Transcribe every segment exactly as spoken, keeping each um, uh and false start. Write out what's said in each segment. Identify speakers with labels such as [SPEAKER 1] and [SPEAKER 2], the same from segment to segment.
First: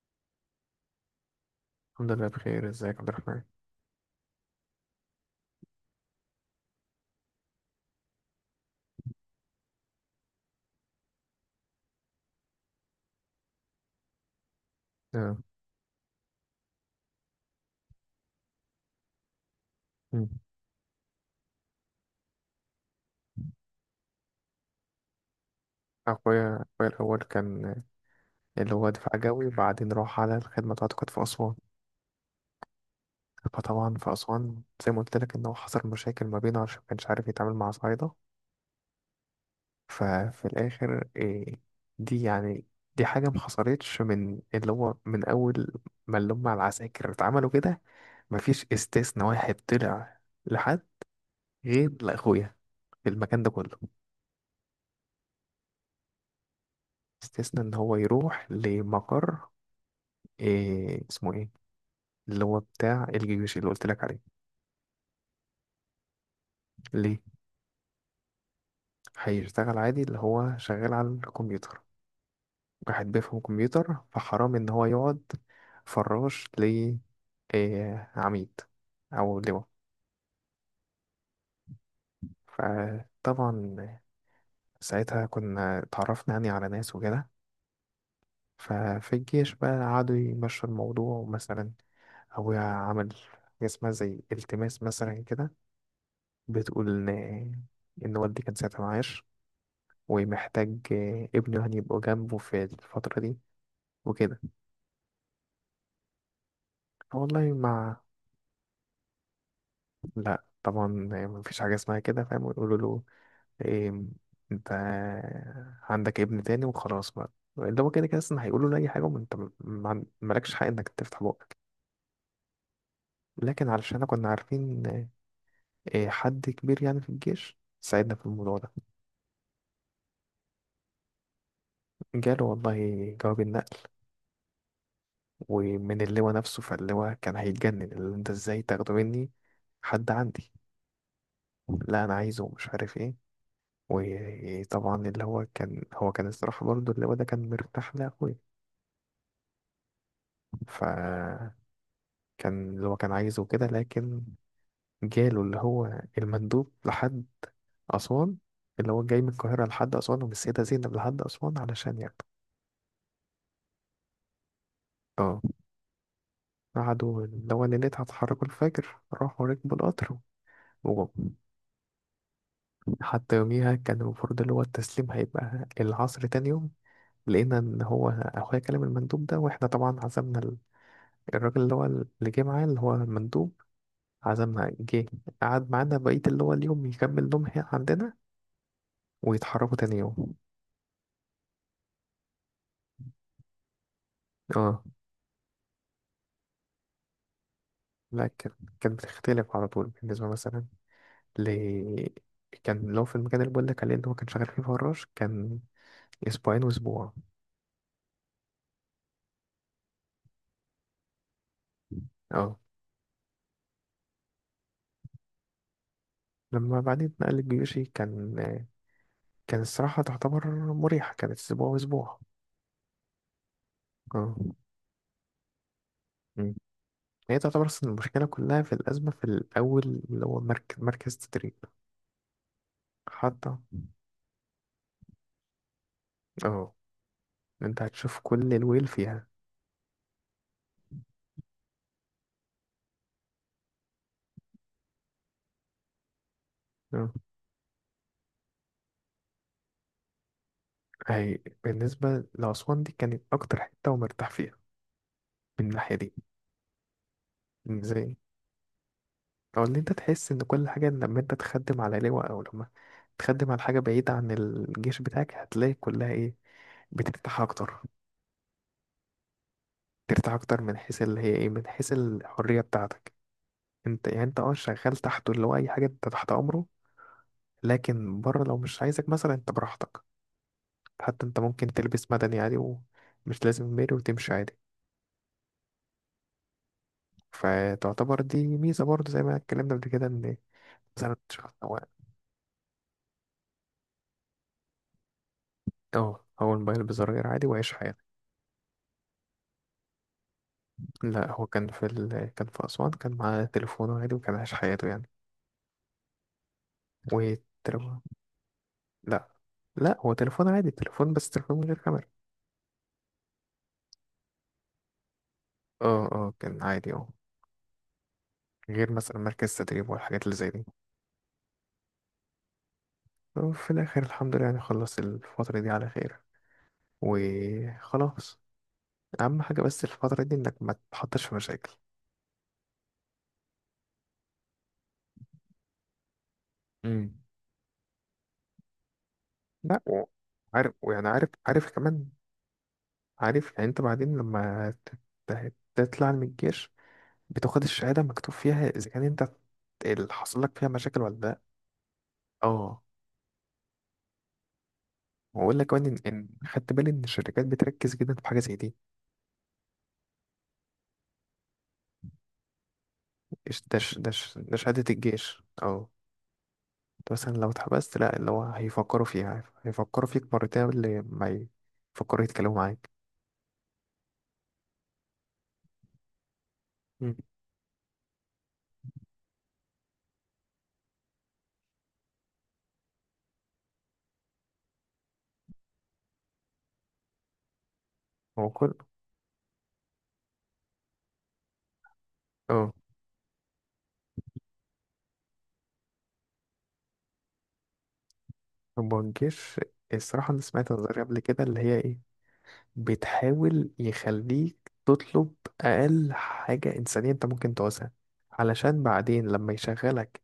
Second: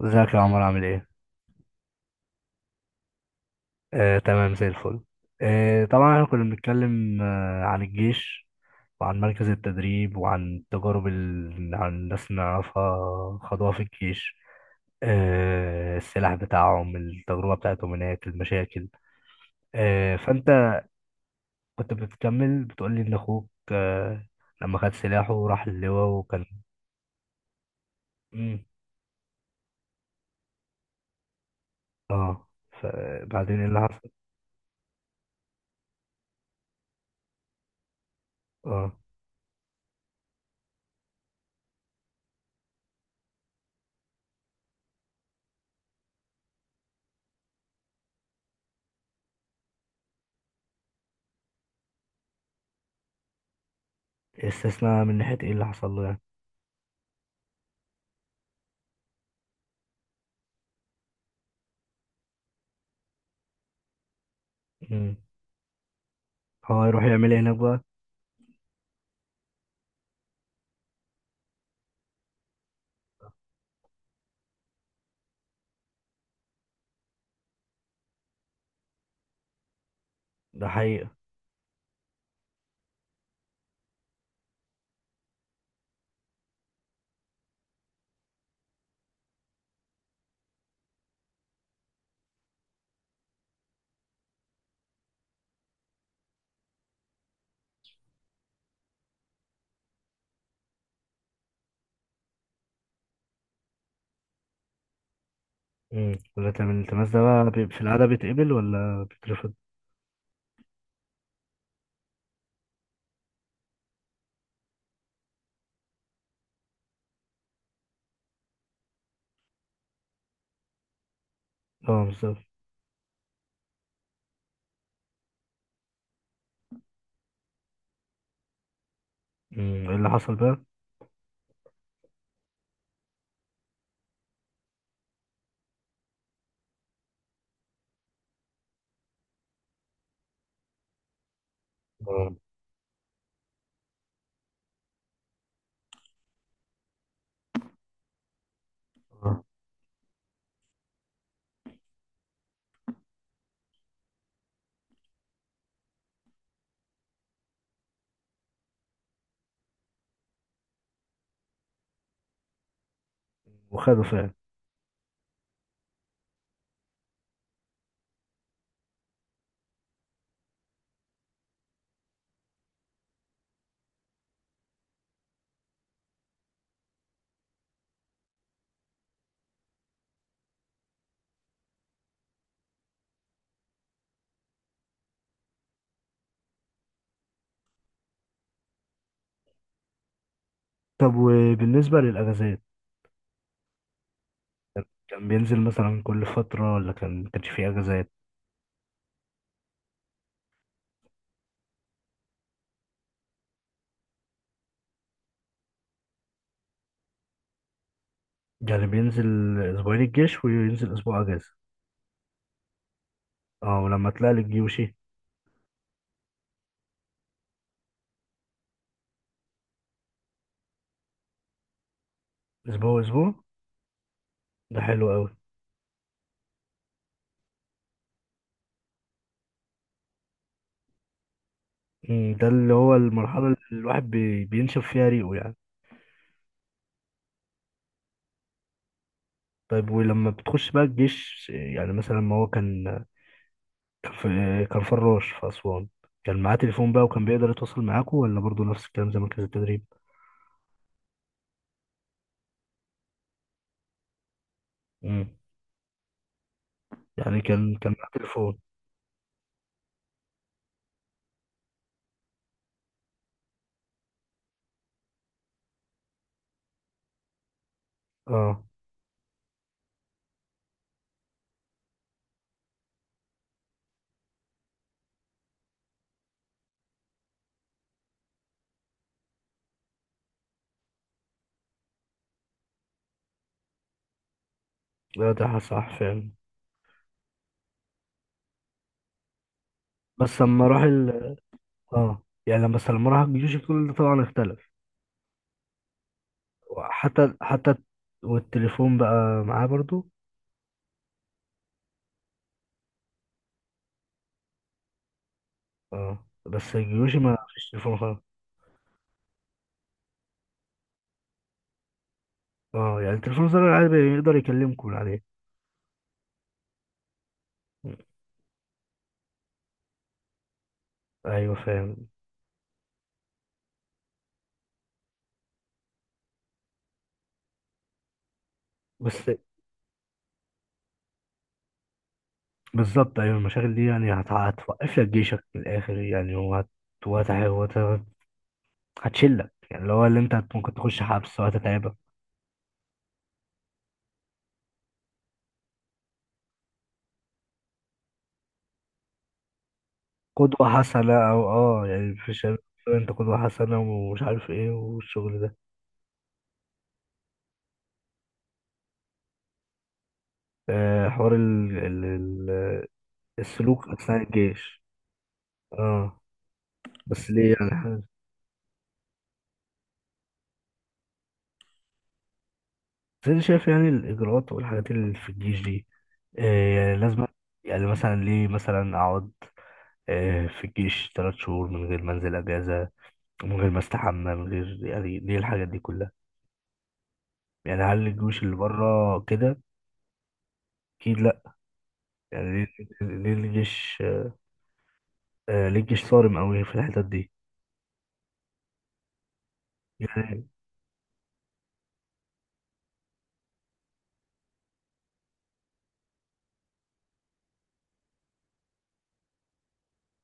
[SPEAKER 1] ازيك يا عمر، عامل ايه؟
[SPEAKER 2] الحمد لله بخير. ازيك يا عبد الرحمن؟
[SPEAKER 1] آه، تمام زي الفل. آه، طبعا احنا كنا بنتكلم آه، عن الجيش، وعن مركز التدريب، وعن التجارب اللي عن الناس اللي نعرفها خدوها في الجيش.
[SPEAKER 2] آه،
[SPEAKER 1] آه، السلاح بتاعهم، التجربة بتاعتهم هناك، المشاكل. آه،
[SPEAKER 2] مم.
[SPEAKER 1] فانت كنت بتكمل بتقول لي ان اخوك آه، لما خد سلاحه وراح اللواء وكان...
[SPEAKER 2] اخويا اخويا الاول كان
[SPEAKER 1] مم.
[SPEAKER 2] اللي هو دفاع جوي، وبعدين راح على الخدمه بتاعته، كانت في اسوان.
[SPEAKER 1] اه، فبعدين ايه اللي
[SPEAKER 2] فطبعا
[SPEAKER 1] حصل؟
[SPEAKER 2] في اسوان زي ما قلت لك ان هو حصل مشاكل ما بينه، عشان ما كانش عارف يتعامل مع صعايده.
[SPEAKER 1] اه.
[SPEAKER 2] ففي الاخر إيه دي يعني دي حاجه ما حصلتش من اللي هو من اول ما اللي هم العساكر اتعملوا كده. مفيش استثناء واحد طلع لحد، غير لاخويا في المكان ده كله.
[SPEAKER 1] استثناء من ناحية ايه اللي حصل له يعني؟
[SPEAKER 2] استثناء ان هو يروح لمقر إيه اسمه ايه اللي هو بتاع الجيوش اللي قلت لك عليه.
[SPEAKER 1] مم. هو يروح
[SPEAKER 2] ليه،
[SPEAKER 1] يعمل ايه هناك بقى؟
[SPEAKER 2] هيشتغل عادي اللي هو شغال على الكمبيوتر. واحد بيفهم كمبيوتر فحرام ان هو يقعد فراش ل آه، عميد او لواء.
[SPEAKER 1] ده حقيقة.
[SPEAKER 2] فطبعا ساعتها كنا اتعرفنا يعني على ناس وكده. ففي الجيش بقى قعدوا يمشوا الموضوع. مثلا أبويا عمل حاجة اسمها زي التماس مثلا كده، بتقول إن إن والدي كان ساعتها معاش، ومحتاج آه، ابنه يعني يبقى جنبه في الفترة دي وكده.
[SPEAKER 1] امم لكن من الالتماس ده بقى
[SPEAKER 2] والله
[SPEAKER 1] بي- في
[SPEAKER 2] ما،
[SPEAKER 1] العادة بيتقبل ولا بيترفض؟
[SPEAKER 2] لا طبعا مفيش حاجة اسمها كده، فاهم؟ ويقولوا له إيه، انت عندك ابن تاني وخلاص بقى. اللي هو كده كده اصلا هيقولوا له اي حاجة، وانت م- ما- عن- مالكش حق انك تفتح بقك.
[SPEAKER 1] اه، بالظبط.
[SPEAKER 2] لكن علشان احنا كنا عارفين آه، إيه، حد كبير يعني في الجيش، ساعدنا في الموضوع ده.
[SPEAKER 1] أمم، ايه اللي حصل بقى؟
[SPEAKER 2] جاله والله جواب النقل، ومن اللواء نفسه. فاللواء كان هيتجنن، اللي انت ازاي تاخده مني؟ حد عندي، لا انا
[SPEAKER 1] اه.
[SPEAKER 2] عايزه، ومش عارف ايه. وطبعا اللي هو كان هو كان الصراحه برضو اللي هو ده كان مرتاح لاخويا.
[SPEAKER 1] آه.
[SPEAKER 2] فكان اللي هو كان عايزه كده. لكن جاله اللي هو المندوب لحد اسوان، اللي هو جاي من القاهره لحد اسوان، ومن السيده زينب لحد اسوان علشان ياخده.
[SPEAKER 1] وخده فعلا؟
[SPEAKER 2] اه. قعدوا اللي هو ليلتها اتحركوا الفجر، راحوا ركبوا القطر وجم. حتى يوميها كان المفروض اللي هو التسليم هيبقى العصر تاني يوم. لقينا ان هو اخويا كلم المندوب ده، واحنا طبعا عزمنا الراجل اللي هو اللي جه معاه اللي هو المندوب، عزمنا، جه قعد معانا بقية اللي هو اليوم، يكمل نوم هنا عندنا، ويتحركوا تاني يوم.
[SPEAKER 1] طب، وبالنسبة للأجازات،
[SPEAKER 2] اه.
[SPEAKER 1] كان بينزل مثلا كل فترة ولا كان ما كانش فيه أجازات؟
[SPEAKER 2] لا كانت، كانت بتختلف على طول. بالنسبة مثلا ل، كان لو في المكان اللي بقول لك عليه اللي هو كان شغال فيه فراش، كان أسبوعين وأسبوع.
[SPEAKER 1] يعني بينزل أسبوعين الجيش وينزل أسبوع أجازة؟
[SPEAKER 2] اه.
[SPEAKER 1] اه، ولما طلع للجيوشي؟
[SPEAKER 2] لما بعدين اتنقل الجيوشي، كان كان الصراحة تعتبر مريحة، كانت أسبوع وأسبوع.
[SPEAKER 1] أسبوع أسبوع.
[SPEAKER 2] اه.
[SPEAKER 1] ده حلو أوي.
[SPEAKER 2] مم. هي تعتبر أصلا المشكلة كلها في الأزمة في الأول، اللي هو مركز مركز تدريب.
[SPEAKER 1] أمم، ده اللي هو المرحلة
[SPEAKER 2] حتى
[SPEAKER 1] اللي الواحد بي- بينشف فيها ريقه يعني.
[SPEAKER 2] اه انت هتشوف كل الويل فيها.
[SPEAKER 1] طيب، ولما بتخش بقى الجيش، يعني مثلا ما هو كان... كان في... كان فراش في أسوان، كان معاه تليفون بقى
[SPEAKER 2] اه.
[SPEAKER 1] وكان بيقدر يتواصل معاكم، ولا برضو نفس الكلام زي مركز التدريب؟
[SPEAKER 2] هي بالنسبة لأسوان دي كانت أكتر حتة ومرتاح فيها،
[SPEAKER 1] مم.
[SPEAKER 2] من الناحية دي.
[SPEAKER 1] يعني كان كان معاه
[SPEAKER 2] ازاي؟
[SPEAKER 1] تليفون؟
[SPEAKER 2] أو إن أنت تحس إن كل حاجة لما أنت تخدم على لواء، أو لما تخدم على حاجة بعيدة عن الجيش بتاعك، هتلاقي كلها إيه بترتاح أكتر.
[SPEAKER 1] اه،
[SPEAKER 2] ترتاح أكتر من حيث اللي هي إيه من حيث الحرية بتاعتك. أنت يعني أنت أه شغال تحته اللي هو أي حاجة، أنت تحت أمره. لكن بره لو مش عايزك مثلا، أنت براحتك. حتى أنت ممكن تلبس مدني عادي، ومش لازم ميري، وتمشي عادي.
[SPEAKER 1] لا ده صح فعلا.
[SPEAKER 2] فتعتبر دي ميزة برضه، زي ما اتكلمنا قبل كده، ان
[SPEAKER 1] بس لما راح
[SPEAKER 2] مثلا
[SPEAKER 1] ال...
[SPEAKER 2] شخص هو
[SPEAKER 1] اه، يعني لما بس لما راح الجيش كل ده طبعا اختلف.
[SPEAKER 2] اه هو الموبايل بزراير
[SPEAKER 1] حتى
[SPEAKER 2] عادي وعايش
[SPEAKER 1] حتى
[SPEAKER 2] حياته.
[SPEAKER 1] والتليفون بقى معاه برضو؟
[SPEAKER 2] لا هو كان في ال... كان في أسوان، كان معاه تليفونه عادي، وكان عايش حياته يعني.
[SPEAKER 1] اه، بس الجيوشي ما فيش تليفون
[SPEAKER 2] والتليفون،
[SPEAKER 1] خالص.
[SPEAKER 2] لا، لا، هو تليفون عادي، تليفون، بس تليفون من غير كاميرا.
[SPEAKER 1] اه، يعني التليفون الزرار العادي بيقدر يكلمكم من عليه؟
[SPEAKER 2] اه اه كان عادي اه. غير مثلا مركز تدريب والحاجات اللي زي دي.
[SPEAKER 1] ايوه، فاهم.
[SPEAKER 2] وفي الآخر الحمد لله يعني خلص الفترة دي على خير، وخلاص.
[SPEAKER 1] بس.
[SPEAKER 2] أهم حاجة بس الفترة دي إنك ما تتحطش في مشاكل.
[SPEAKER 1] بالظبط، ايوه. المشاغل دي يعني هت- هتوقف لك جيشك من الاخر يعني، وهت
[SPEAKER 2] امم،
[SPEAKER 1] وهت- وهت- هتشلك،
[SPEAKER 2] لا.
[SPEAKER 1] يعني اللي هو اللي انت هت- ممكن
[SPEAKER 2] وعارف
[SPEAKER 1] تخش
[SPEAKER 2] ويعني عارف
[SPEAKER 1] حبس
[SPEAKER 2] عارف
[SPEAKER 1] وهتتعبك.
[SPEAKER 2] كمان، عارف يعني انت بعدين لما ت- ت- تطلع من الجيش، بتاخد الشهادة مكتوب فيها اذا كان انت اللي حصل لك فيها
[SPEAKER 1] قدوة
[SPEAKER 2] مشاكل
[SPEAKER 1] حسنة،
[SPEAKER 2] ولا لا.
[SPEAKER 1] او اه يعني في شباب.
[SPEAKER 2] اه.
[SPEAKER 1] انت قدوة حسنة، ومش عارف ايه، والشغل ده.
[SPEAKER 2] واقول لك كمان ان إن خدت بالي ان الشركات بتركز جدا في حاجة زي دي.
[SPEAKER 1] آه، حوار ال... ال... ال...
[SPEAKER 2] إيش ده
[SPEAKER 1] السلوك
[SPEAKER 2] ش- ده
[SPEAKER 1] اثناء
[SPEAKER 2] ش- ده
[SPEAKER 1] الجيش.
[SPEAKER 2] شهادة الجيش اه.
[SPEAKER 1] اه.
[SPEAKER 2] انت
[SPEAKER 1] بس
[SPEAKER 2] مثلا لو
[SPEAKER 1] ليه يعني
[SPEAKER 2] اتحبست،
[SPEAKER 1] حاجة-
[SPEAKER 2] لا اللي هو هيفكروا فيها هيفكروا فيك مرتين قبل ما يفكروا يتكلموا معاك.
[SPEAKER 1] بس انا شايف يعني الاجراءات والحاجات اللي في الجيش دي آه يعني
[SPEAKER 2] مم.
[SPEAKER 1] لازم... يعني مثلا ليه؟ مثلا اقعد آه في الجيش ثلاث شهور من غير ما انزل اجازة، من غير ما استحمى، من غير... يعني ليه الحاجات دي كلها؟ يعني هل الجيوش
[SPEAKER 2] هو
[SPEAKER 1] اللي
[SPEAKER 2] كل
[SPEAKER 1] بره كده؟ اكيد لا. يعني ليه؟
[SPEAKER 2] اه
[SPEAKER 1] ليه الجيش آه ليه الجيش صارم قوي في الحتت دي؟
[SPEAKER 2] هو الجيش الصراحة أنا
[SPEAKER 1] يعني
[SPEAKER 2] سمعت نظرية قبل كده اللي هي إيه بتحاول يخليك تطلب أقل حاجة إنسانية أنت ممكن تعوزها، علشان بعدين لما يشغلك،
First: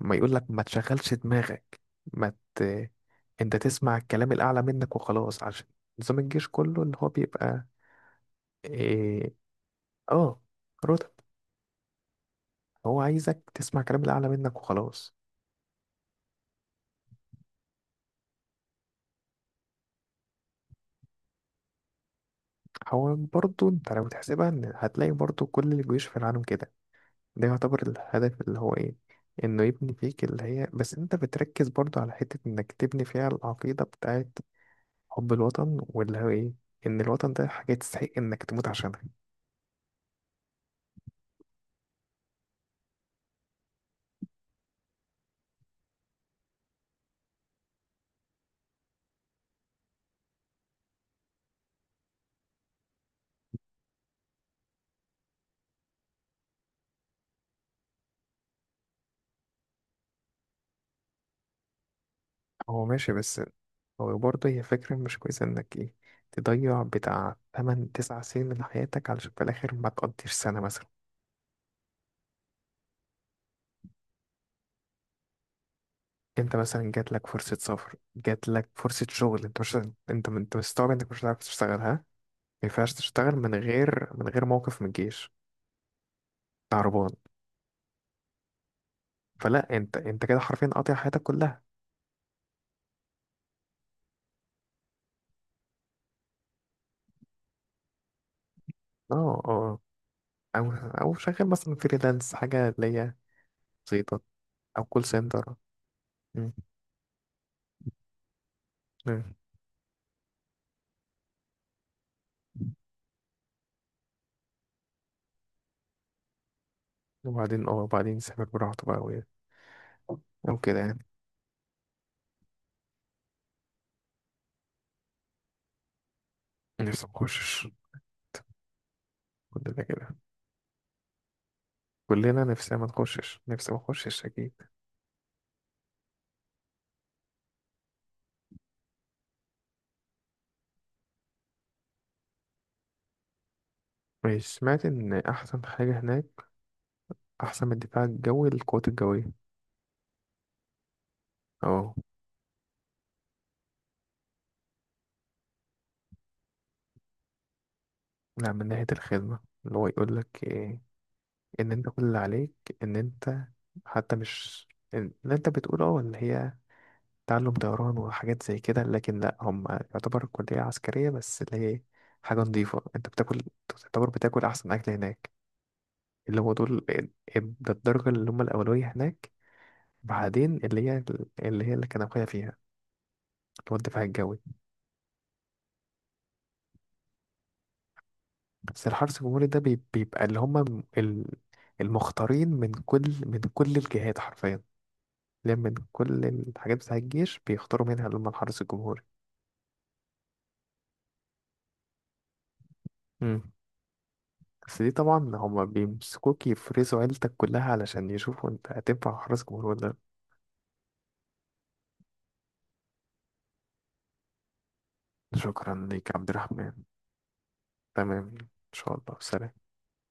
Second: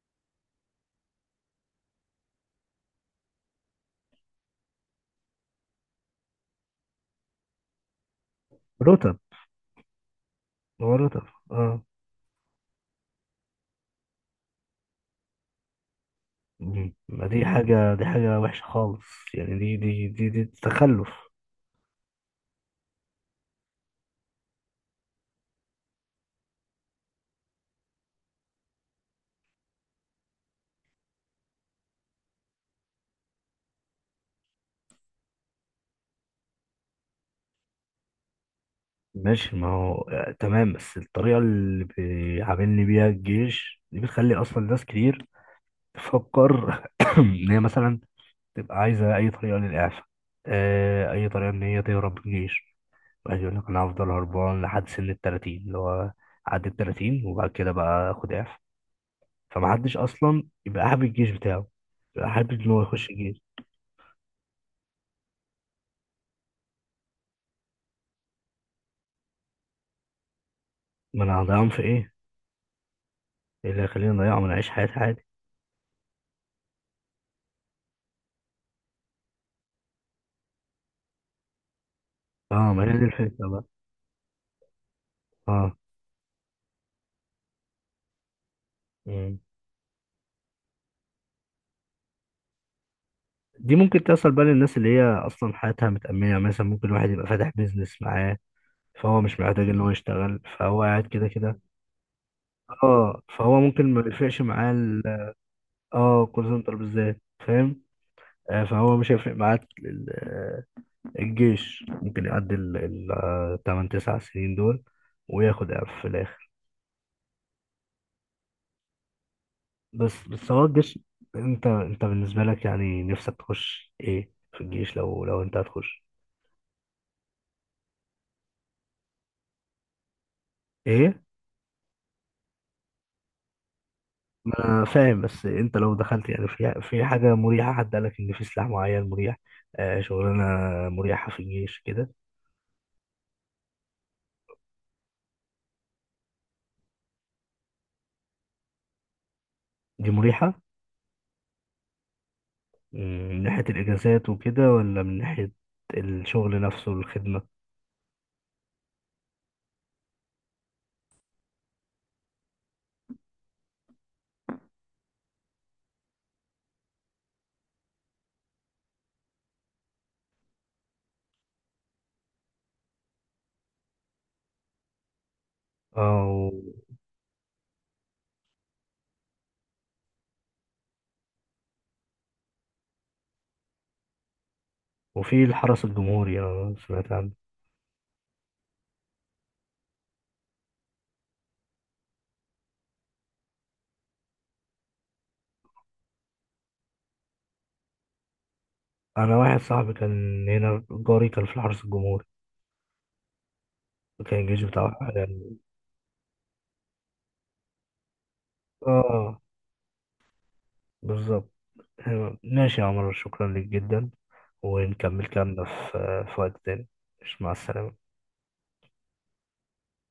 [SPEAKER 2] ما يقولك ما تشغلش دماغك، ما ت... أنت تسمع الكلام الأعلى منك وخلاص. عشان نظام الجيش كله اللي هو بيبقى
[SPEAKER 1] رتب.
[SPEAKER 2] إيه... آه
[SPEAKER 1] هو
[SPEAKER 2] رتب.
[SPEAKER 1] رتب. اه.
[SPEAKER 2] هو عايزك تسمع الكلام الأعلى منك وخلاص.
[SPEAKER 1] مم. ما دي حاجة، دي حاجة وحشة خالص. يعني دي دي دي, دي تخلف.
[SPEAKER 2] هو برضه أنت لو تحسبها، إن هتلاقي برضه كل الجيوش في العالم كده. ده يعتبر الهدف اللي هو ايه انه يبني فيك اللي هي، بس انت بتركز برضو على حتة انك تبني فيها العقيدة بتاعت حب الوطن، واللي هو ايه ان الوطن ده حاجة تستحق انك تموت عشانها.
[SPEAKER 1] ماشي، ما هو آه تمام. بس الطريقة اللي بيعاملني بيها الجيش دي بتخلي أصلا ناس كتير تفكر إن هي مثلا تبقى عايزة أي طريقة للإعفاء، آه، أي طريقة إن هي تهرب من الجيش. عايز يقول لك انا هفضل هربان لحد سن ال ثلاثين، اللي هو عدى ال ثلاثين، وبعد كده بقى اخد اعفاء. فمحدش اصلا يبقى حابب الجيش بتاعه، يبقى حابب ان هو
[SPEAKER 2] هو
[SPEAKER 1] يخش
[SPEAKER 2] ماشي، بس
[SPEAKER 1] الجيش.
[SPEAKER 2] هو برضه هي فكرة مش كويسة انك ايه تضيع بتاع ثماني تسعة سنين من حياتك، علشان في الاخر ما تقضيش سنة مثلا.
[SPEAKER 1] ما انا هضيعهم في ايه؟ إيه اللي هيخليني اضيعهم؟ انا اعيش حياتي عادي.
[SPEAKER 2] انت مثلا جات لك فرصة سفر، جات لك فرصة شغل، انت مش، انت انت مستوعب انك مش هتعرف تشتغلها. ما
[SPEAKER 1] اه، ما
[SPEAKER 2] ينفعش
[SPEAKER 1] هي دي
[SPEAKER 2] تشتغل
[SPEAKER 1] الفكره
[SPEAKER 2] من
[SPEAKER 1] بقى.
[SPEAKER 2] غير من غير موقف من الجيش.
[SPEAKER 1] اه.
[SPEAKER 2] تعربان.
[SPEAKER 1] مم.
[SPEAKER 2] فلا انت انت كده حرفيا قاطع حياتك كلها.
[SPEAKER 1] دي ممكن تحصل بقى للناس اللي هي اصلا حياتها متأمنه، يعني مثلا ممكن واحد يبقى فاتح بيزنس معاه، فهو مش
[SPEAKER 2] اه
[SPEAKER 1] محتاج
[SPEAKER 2] اه.
[SPEAKER 1] ان هو يشتغل،
[SPEAKER 2] او
[SPEAKER 1] فهو قاعد
[SPEAKER 2] او
[SPEAKER 1] كده
[SPEAKER 2] شغال
[SPEAKER 1] كده.
[SPEAKER 2] مثلا فريلانس، حاجه اللي هي
[SPEAKER 1] اه، فهو ممكن ما
[SPEAKER 2] بسيطه،
[SPEAKER 1] يفرقش معاه
[SPEAKER 2] او كول
[SPEAKER 1] ال-
[SPEAKER 2] سنتر.
[SPEAKER 1] اه، كول
[SPEAKER 2] مم.
[SPEAKER 1] سنتر بالذات، فاهم. آه، فهو مش
[SPEAKER 2] مم.
[SPEAKER 1] هيفرق معاه الجيش، ممكن يعدي ال ال- آه، تمن تسع سنين دول وياخد إعفاء في الآخر.
[SPEAKER 2] وبعدين اه وبعدين يسافر براحته بقى و،
[SPEAKER 1] بس بس
[SPEAKER 2] او
[SPEAKER 1] هو
[SPEAKER 2] كده
[SPEAKER 1] الجيش...
[SPEAKER 2] يعني.
[SPEAKER 1] أنت أنت بالنسبة لك يعني نفسك تخش إيه في الجيش؟ لو لو أنت هتخش؟
[SPEAKER 2] نفسي ما اخشش. كلنا كده.
[SPEAKER 1] إيه؟
[SPEAKER 2] كلنا نفسنا ما نخشش. نفسي ما اخشش اكيد.
[SPEAKER 1] ما أنا فاهم، بس أنت لو دخلت يعني في في حاجة مريحة، حد قالك إن في سلاح معين مريح، آه شغلانة مريحة في الجيش كده؟
[SPEAKER 2] ماشي. سمعت ان احسن حاجه هناك، احسن من الدفاع الجوي، القوات الجويه.
[SPEAKER 1] دي مريحة.
[SPEAKER 2] اه.
[SPEAKER 1] مم، من ناحية الإجازات وكده، ولا من ناحية الشغل نفسه، الخدمة؟
[SPEAKER 2] لا من ناحيه الخدمه. اللي هو يقول لك إيه ان انت كل اللي عليك، ان انت، حتى مش اللي انت بتقوله اه اللي هي تعلم طيران وحاجات زي كده، لكن لا هم يعتبر كلية عسكرية بس اللي هي حاجة نظيفة، انت بتاكل، تعتبر بتاكل أحسن أكل هناك.
[SPEAKER 1] آه
[SPEAKER 2] اللي
[SPEAKER 1] و-
[SPEAKER 2] هو دول ده الدرجة اللي هم الأولوية هناك. بعدين اللي هي اللي هي اللي كان أخويا فيها، اللي هو الدفاع الجوي.
[SPEAKER 1] وفي الحرس الجمهوري أنا سمعت عنه.
[SPEAKER 2] بس الحرس الجمهوري ده بي- بيبقى اللي هم ال- المختارين من كل من كل الجهات، حرفيا. اللي هي من كل الحاجات بتاع الجيش، بيختاروا منها اللي هم الحرس الجمهوري.
[SPEAKER 1] انا واحد صاحبي كان هنا جاري كان في الحرس الجمهوري، كان الجيش
[SPEAKER 2] بس دي
[SPEAKER 1] بتاعه
[SPEAKER 2] طبعا
[SPEAKER 1] يعني.
[SPEAKER 2] هما بيمسكوك يفرزوا عيلتك كلها، علشان يشوفوا انت هتنفع
[SPEAKER 1] اه،
[SPEAKER 2] حرس جمهور ولا لأ.
[SPEAKER 1] بالظبط. ماشي يا عمر، شكرا لك جدا، ونكمل كلامنا
[SPEAKER 2] شكرا
[SPEAKER 1] في
[SPEAKER 2] ليك يا عبد
[SPEAKER 1] في وقت
[SPEAKER 2] الرحمن.
[SPEAKER 1] تاني. مش مع السلامة.
[SPEAKER 2] تمام، ان شاء الله، سلام.